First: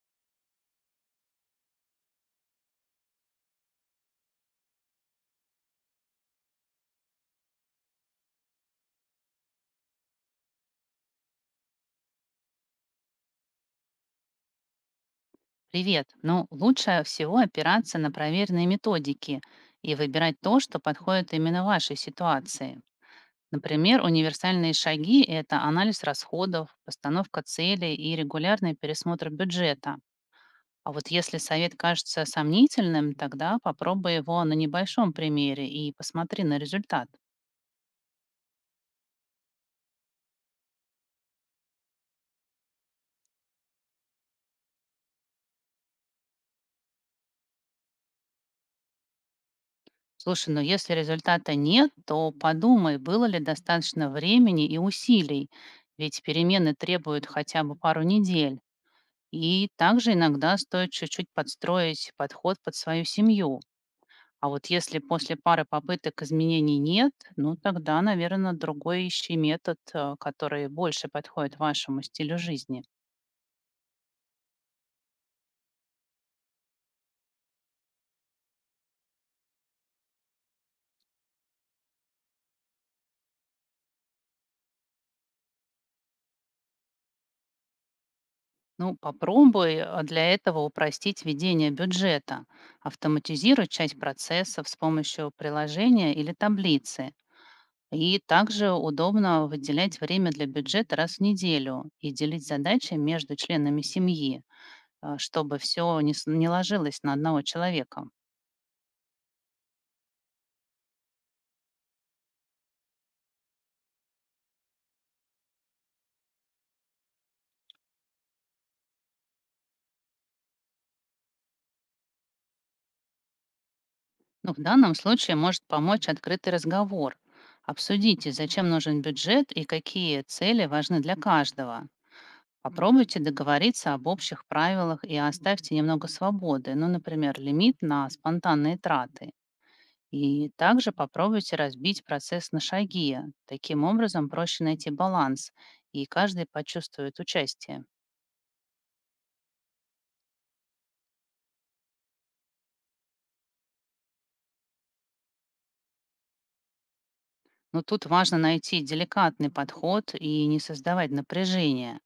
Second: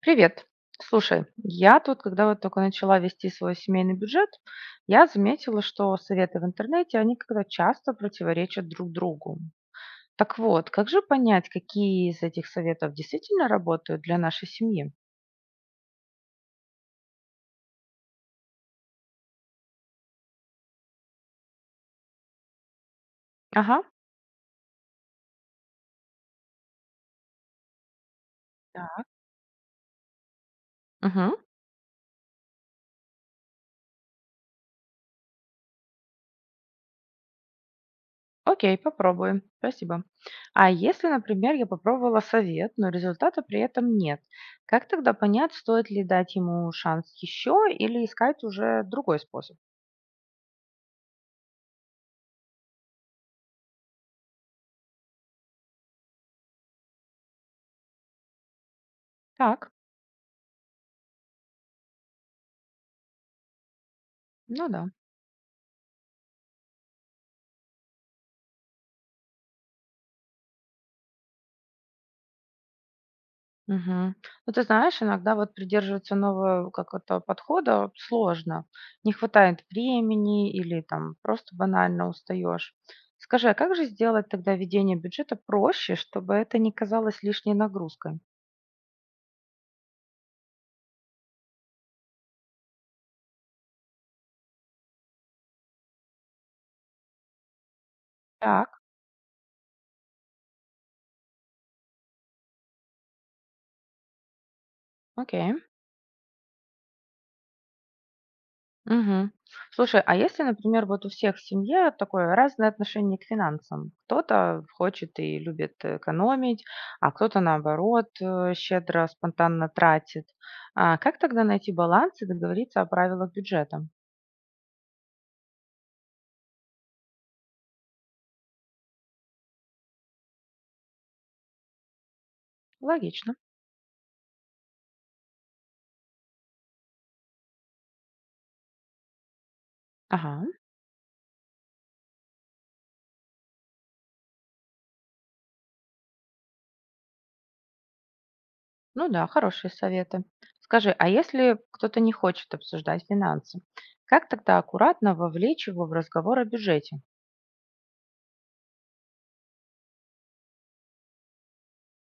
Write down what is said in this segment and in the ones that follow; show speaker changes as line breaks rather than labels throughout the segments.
Привет. Слушай, я тут, когда вот только начала вести свой семейный бюджет, я заметила, что советы в интернете, они когда часто противоречат друг другу. Так вот, как же понять, какие из этих советов действительно работают для нашей семьи?
Привет. Ну, лучше всего опираться на проверенные методики и выбирать то, что подходит именно вашей ситуации.
Ага.
Например, универсальные шаги — это анализ расходов, постановка целей и регулярный
Да.
пересмотр бюджета. А вот
Мгм.
если совет кажется сомнительным, тогда попробуй его на небольшом примере и посмотри на результат.
Окей, попробуем. Спасибо. А если, например, я попробовала совет, но результата при этом нет, как тогда понять, стоит ли дать ему шанс еще или искать уже другой способ?
Слушай, ну если результата нет, то подумай, было ли достаточно времени и усилий, ведь перемены требуют хотя бы пару недель. И
Так,
также иногда стоит чуть-чуть подстроить подход под свою семью. А вот
ну да.
если после пары попыток изменений нет, ну тогда, наверное, другой ищи метод, который больше подходит вашему стилю жизни.
Мгм. Ну, ты знаешь, иногда вот придерживаться нового какого-то подхода сложно. Не хватает времени или там просто банально устаешь. Скажи, а как же сделать тогда ведение бюджета проще, чтобы это не казалось лишней нагрузкой?
Ну, попробуй для этого упростить ведение бюджета, автоматизируй часть процессов с помощью приложения или таблицы. И также
Так,
удобно выделять время для бюджета раз в неделю и делить задачи между членами семьи, а,
окей.
чтобы все не ложилось на одного человека.
Мгм. Слушай, а если, например, вот у всех в семье такое разное отношение к финансам? Кто-то хочет и любит экономить, а кто-то, наоборот, щедро, спонтанно тратит. А как тогда найти баланс и договориться о правилах бюджета?
Ну, в данном случае может помочь открытый разговор. Обсудите, зачем нужен бюджет и какие цели важны для каждого. Попробуйте
Логично.
договориться об общих правилах и оставьте немного свободы, ну, например, лимит на спонтанные траты.
Ага,
И также попробуйте разбить процесс на шаги. Таким образом проще найти баланс, и каждый почувствует участие.
ну да, хорошие советы. Скажи, а если кто-то не хочет обсуждать финансы, как тогда аккуратно вовлечь его в разговор о бюджете?
Но тут важно найти деликатный подход и не создавать напряжения.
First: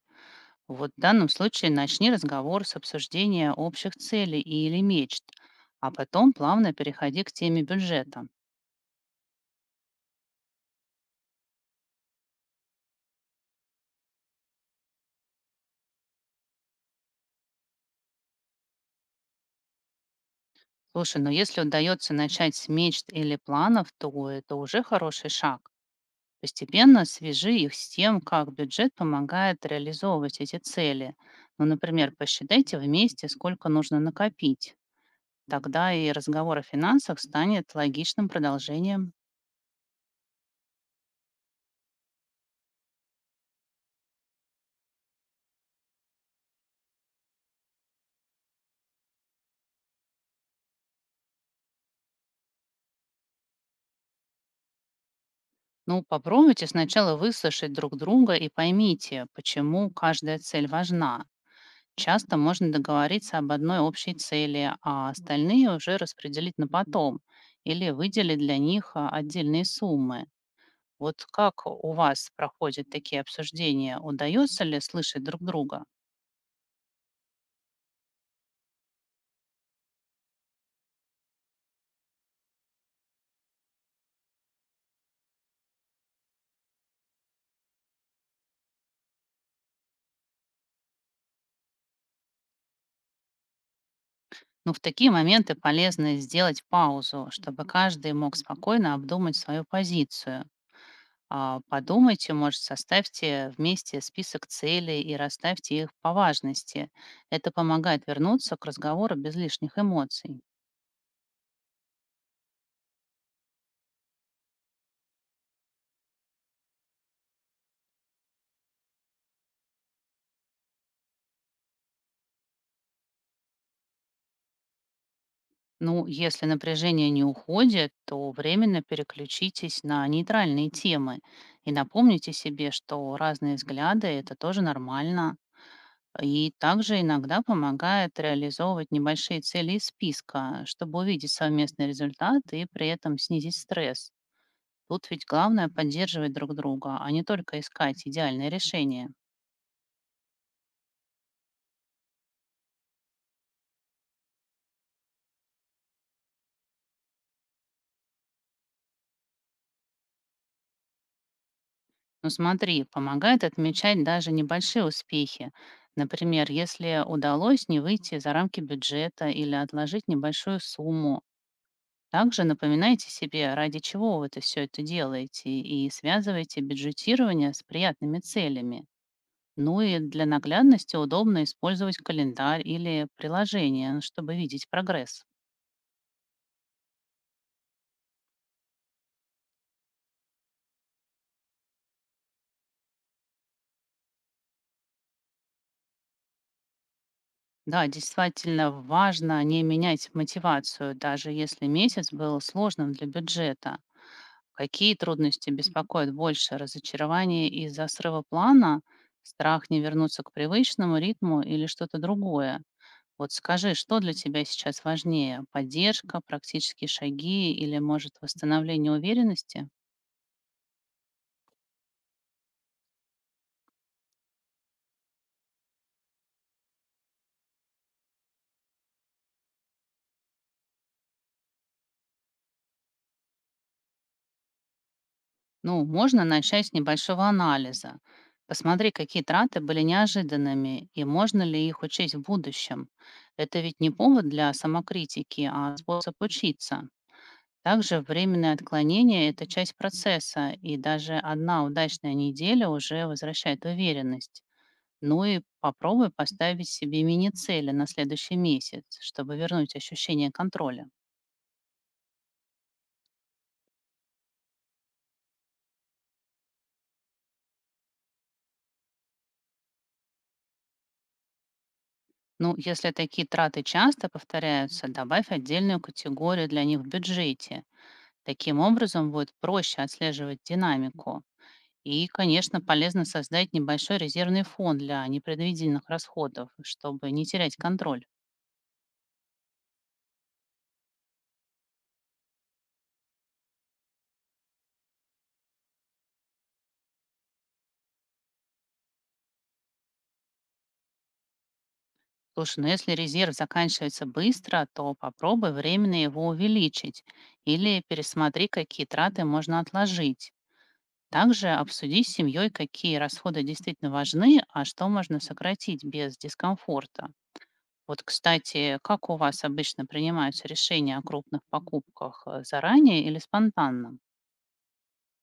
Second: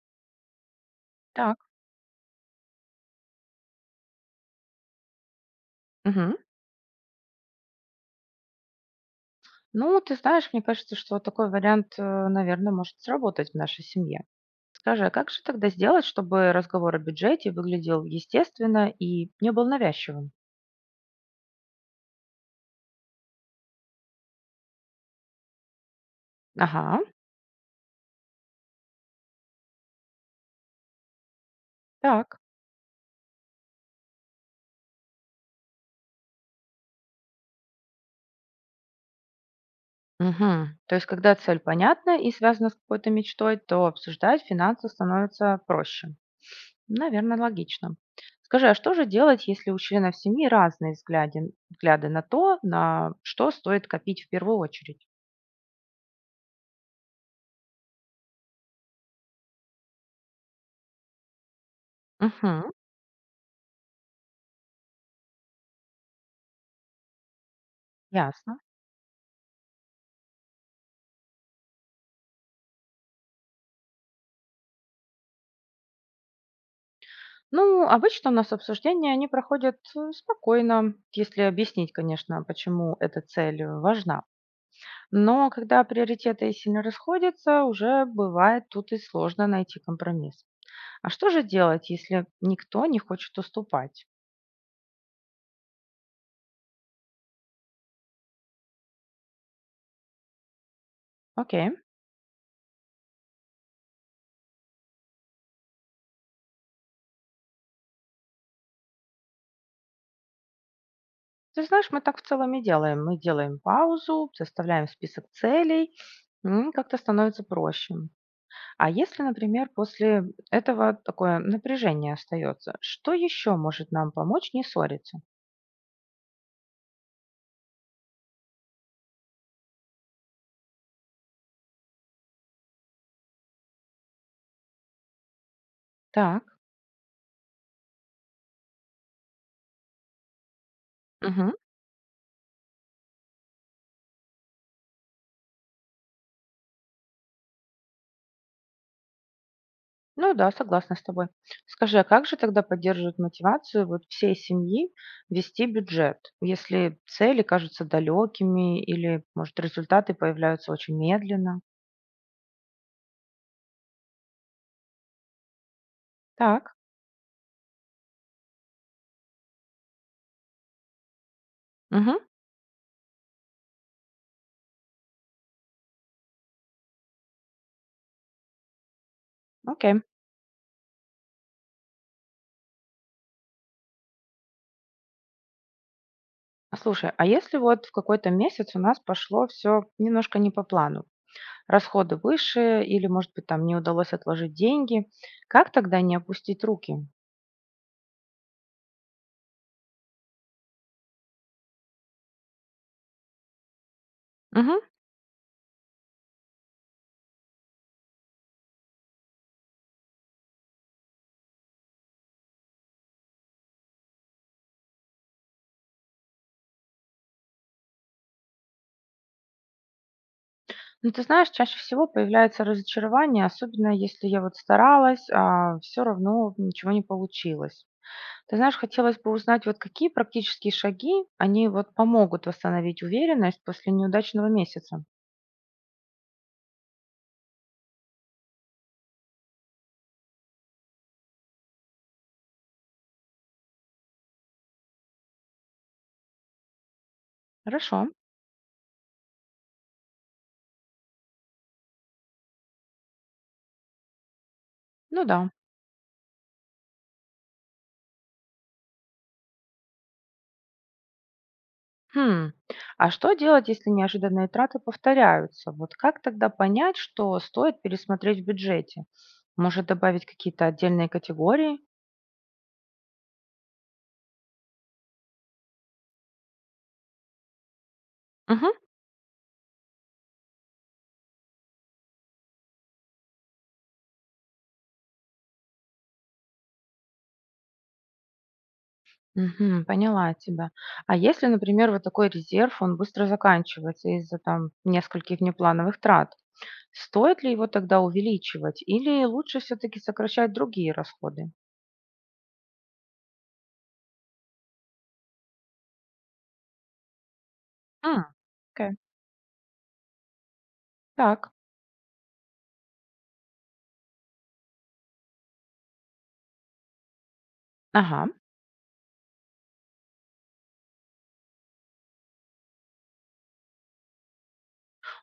Вот в данном
Так.
случае начни разговор с обсуждения общих целей или мечт, а потом
Мгм.
плавно переходи к теме бюджета.
Ну, ты знаешь, мне кажется, что вот такой вариант, наверное, может сработать в нашей семье. Скажи, а как же тогда сделать, чтобы разговор о бюджете выглядел естественно и не был навязчивым?
Слушай, но если удается начать с мечт или планов, то это уже хороший шаг.
Ага,
Постепенно свяжи их с тем, как бюджет помогает реализовывать эти цели. Ну, например,
так.
посчитайте вместе, сколько нужно накопить. Тогда и разговор о финансах станет логичным продолжением.
Мгм. То есть, когда цель понятна и связана с какой-то мечтой, то обсуждать финансы становится проще. Наверное, логично. Скажи, а что же делать, если у членов семьи разные взгляды, взгляды на то, на что стоит копить в первую очередь?
Ну, попробуйте сначала выслушать друг друга и поймите, почему каждая цель важна. Часто
Угу,
можно договориться об одной общей цели, а остальные уже распределить на потом или выделить
ясно.
для них отдельные суммы. Вот как у вас проходят такие обсуждения? Удается ли слышать друг друга?
Ну, обычно у нас обсуждения, они проходят спокойно, если объяснить, конечно, почему эта цель важна. Но когда приоритеты сильно расходятся, уже бывает тут и сложно найти компромисс. А что же делать, если никто не хочет уступать?
Ну, в такие моменты полезно сделать паузу, чтобы каждый мог спокойно обдумать свою позицию.
Окей.
Подумайте, может, составьте вместе список целей и расставьте их по важности. Это помогает вернуться к разговору без лишних эмоций.
Ты знаешь, мы так в целом и делаем. Мы делаем паузу, составляем список целей, м, как-то становится проще. А если, например, после этого такое напряжение остается, что еще может нам помочь не ссориться?
Ну, если напряжение не уходит, то временно переключитесь на нейтральные темы и напомните себе, что разные взгляды — это тоже нормально. И
Так.
также иногда помогает реализовывать небольшие цели из списка, чтобы увидеть
Мгм.
совместный результат и при этом снизить стресс. Тут ведь главное поддерживать друг друга, а не только искать идеальное решение.
Ну да, согласна с тобой. Скажи, а как же тогда поддерживать мотивацию вот всей семьи вести бюджет, если цели кажутся далекими или, может, результаты появляются очень медленно?
Ну смотри, помогает отмечать даже небольшие успехи. Например,
Так.
если удалось не выйти за рамки бюджета или отложить небольшую сумму.
Угу.
Также напоминайте себе, ради чего вы это все это делаете, и связывайте бюджетирование с приятными целями. Ну
Окей.
и для наглядности удобно использовать календарь или приложение, ну, чтобы видеть прогресс.
А, слушай, а если вот в какой-то месяц у нас пошло все немножко не по плану, расходы выше или, может быть, там не удалось отложить деньги, как тогда не опустить руки?
Да, действительно важно не менять мотивацию, даже если месяц был сложным для бюджета.
Мгм.
Какие трудности беспокоят больше? Разочарование из-за срыва плана, страх не вернуться к привычному ритму или что-то другое? Вот скажи, что для тебя сейчас важнее? Поддержка, практические шаги или, может, восстановление уверенности?
Ну, ты знаешь, чаще всего появляется разочарование, особенно если я вот старалась, а все равно ничего не получилось. Ты знаешь, хотелось бы узнать, вот какие практические шаги, они вот помогут восстановить уверенность после неудачного месяца.
Ну, можно начать с небольшого анализа. Посмотри, какие траты были неожиданными и можно ли их учесть в будущем. Это ведь не повод для самокритики, а способ учиться.
Хорошо,
Также временное отклонение — это часть процесса, и даже одна удачная неделя уже возвращает уверенность. Ну
ну да.
и попробуй поставить себе мини-цели на следующий месяц, чтобы вернуть ощущение контроля.
Хм. А что делать, если неожиданные траты повторяются? Вот как тогда понять, что стоит пересмотреть в бюджете? Может, добавить какие-то отдельные категории?
Ну, если такие траты часто повторяются, добавь отдельную категорию для них в бюджете. Таким
Мгм.
образом будет проще отслеживать динамику. И, конечно, полезно создать небольшой резервный фонд для непредвиденных расходов, чтобы не терять контроль.
Мгм. Поняла тебя. А если, например, вот такой резерв, он быстро заканчивается из-за там нескольких внеплановых трат, стоит ли его тогда увеличивать или лучше все-таки сокращать другие расходы?
Слушай, ну если резерв заканчивается быстро, то попробуй временно его увеличить или
М,
пересмотри, какие
окей.
траты можно отложить. Также
Так,
обсуди с семьей, какие расходы действительно важны, а что можно сократить без дискомфорта. Вот,
ага.
кстати, как у вас обычно принимаются решения о крупных покупках? Заранее или спонтанно?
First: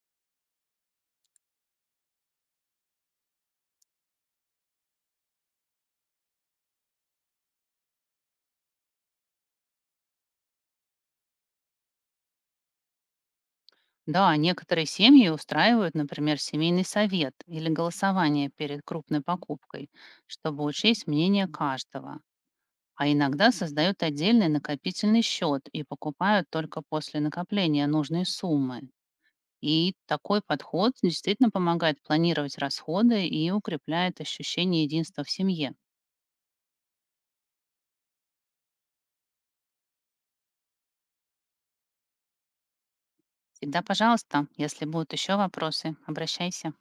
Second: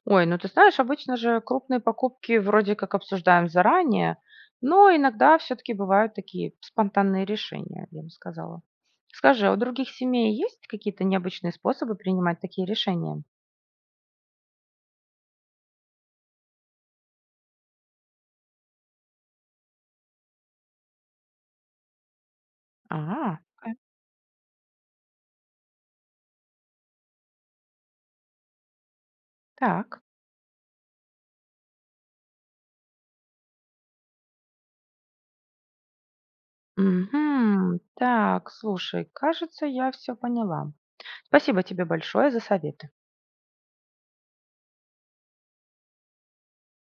Ой, ну ты знаешь, обычно же крупные покупки вроде как обсуждаем заранее, но иногда все-таки бывают такие спонтанные решения, я бы сказала. Скажи, а у других семей есть какие-то необычные способы принимать такие решения?
Да, некоторые семьи устраивают, например, семейный совет или голосование перед крупной покупкой, чтобы учесть мнение каждого.
А,
А иногда
окей,
создают отдельный накопительный счет и покупают только после накопления нужной суммы. И
так.
такой подход действительно помогает планировать расходы и укрепляет ощущение единства в семье.
Мгм. Так, слушай, кажется, я все поняла. Спасибо тебе большое за советы.
Всегда пожалуйста, если будут еще вопросы, обращайся.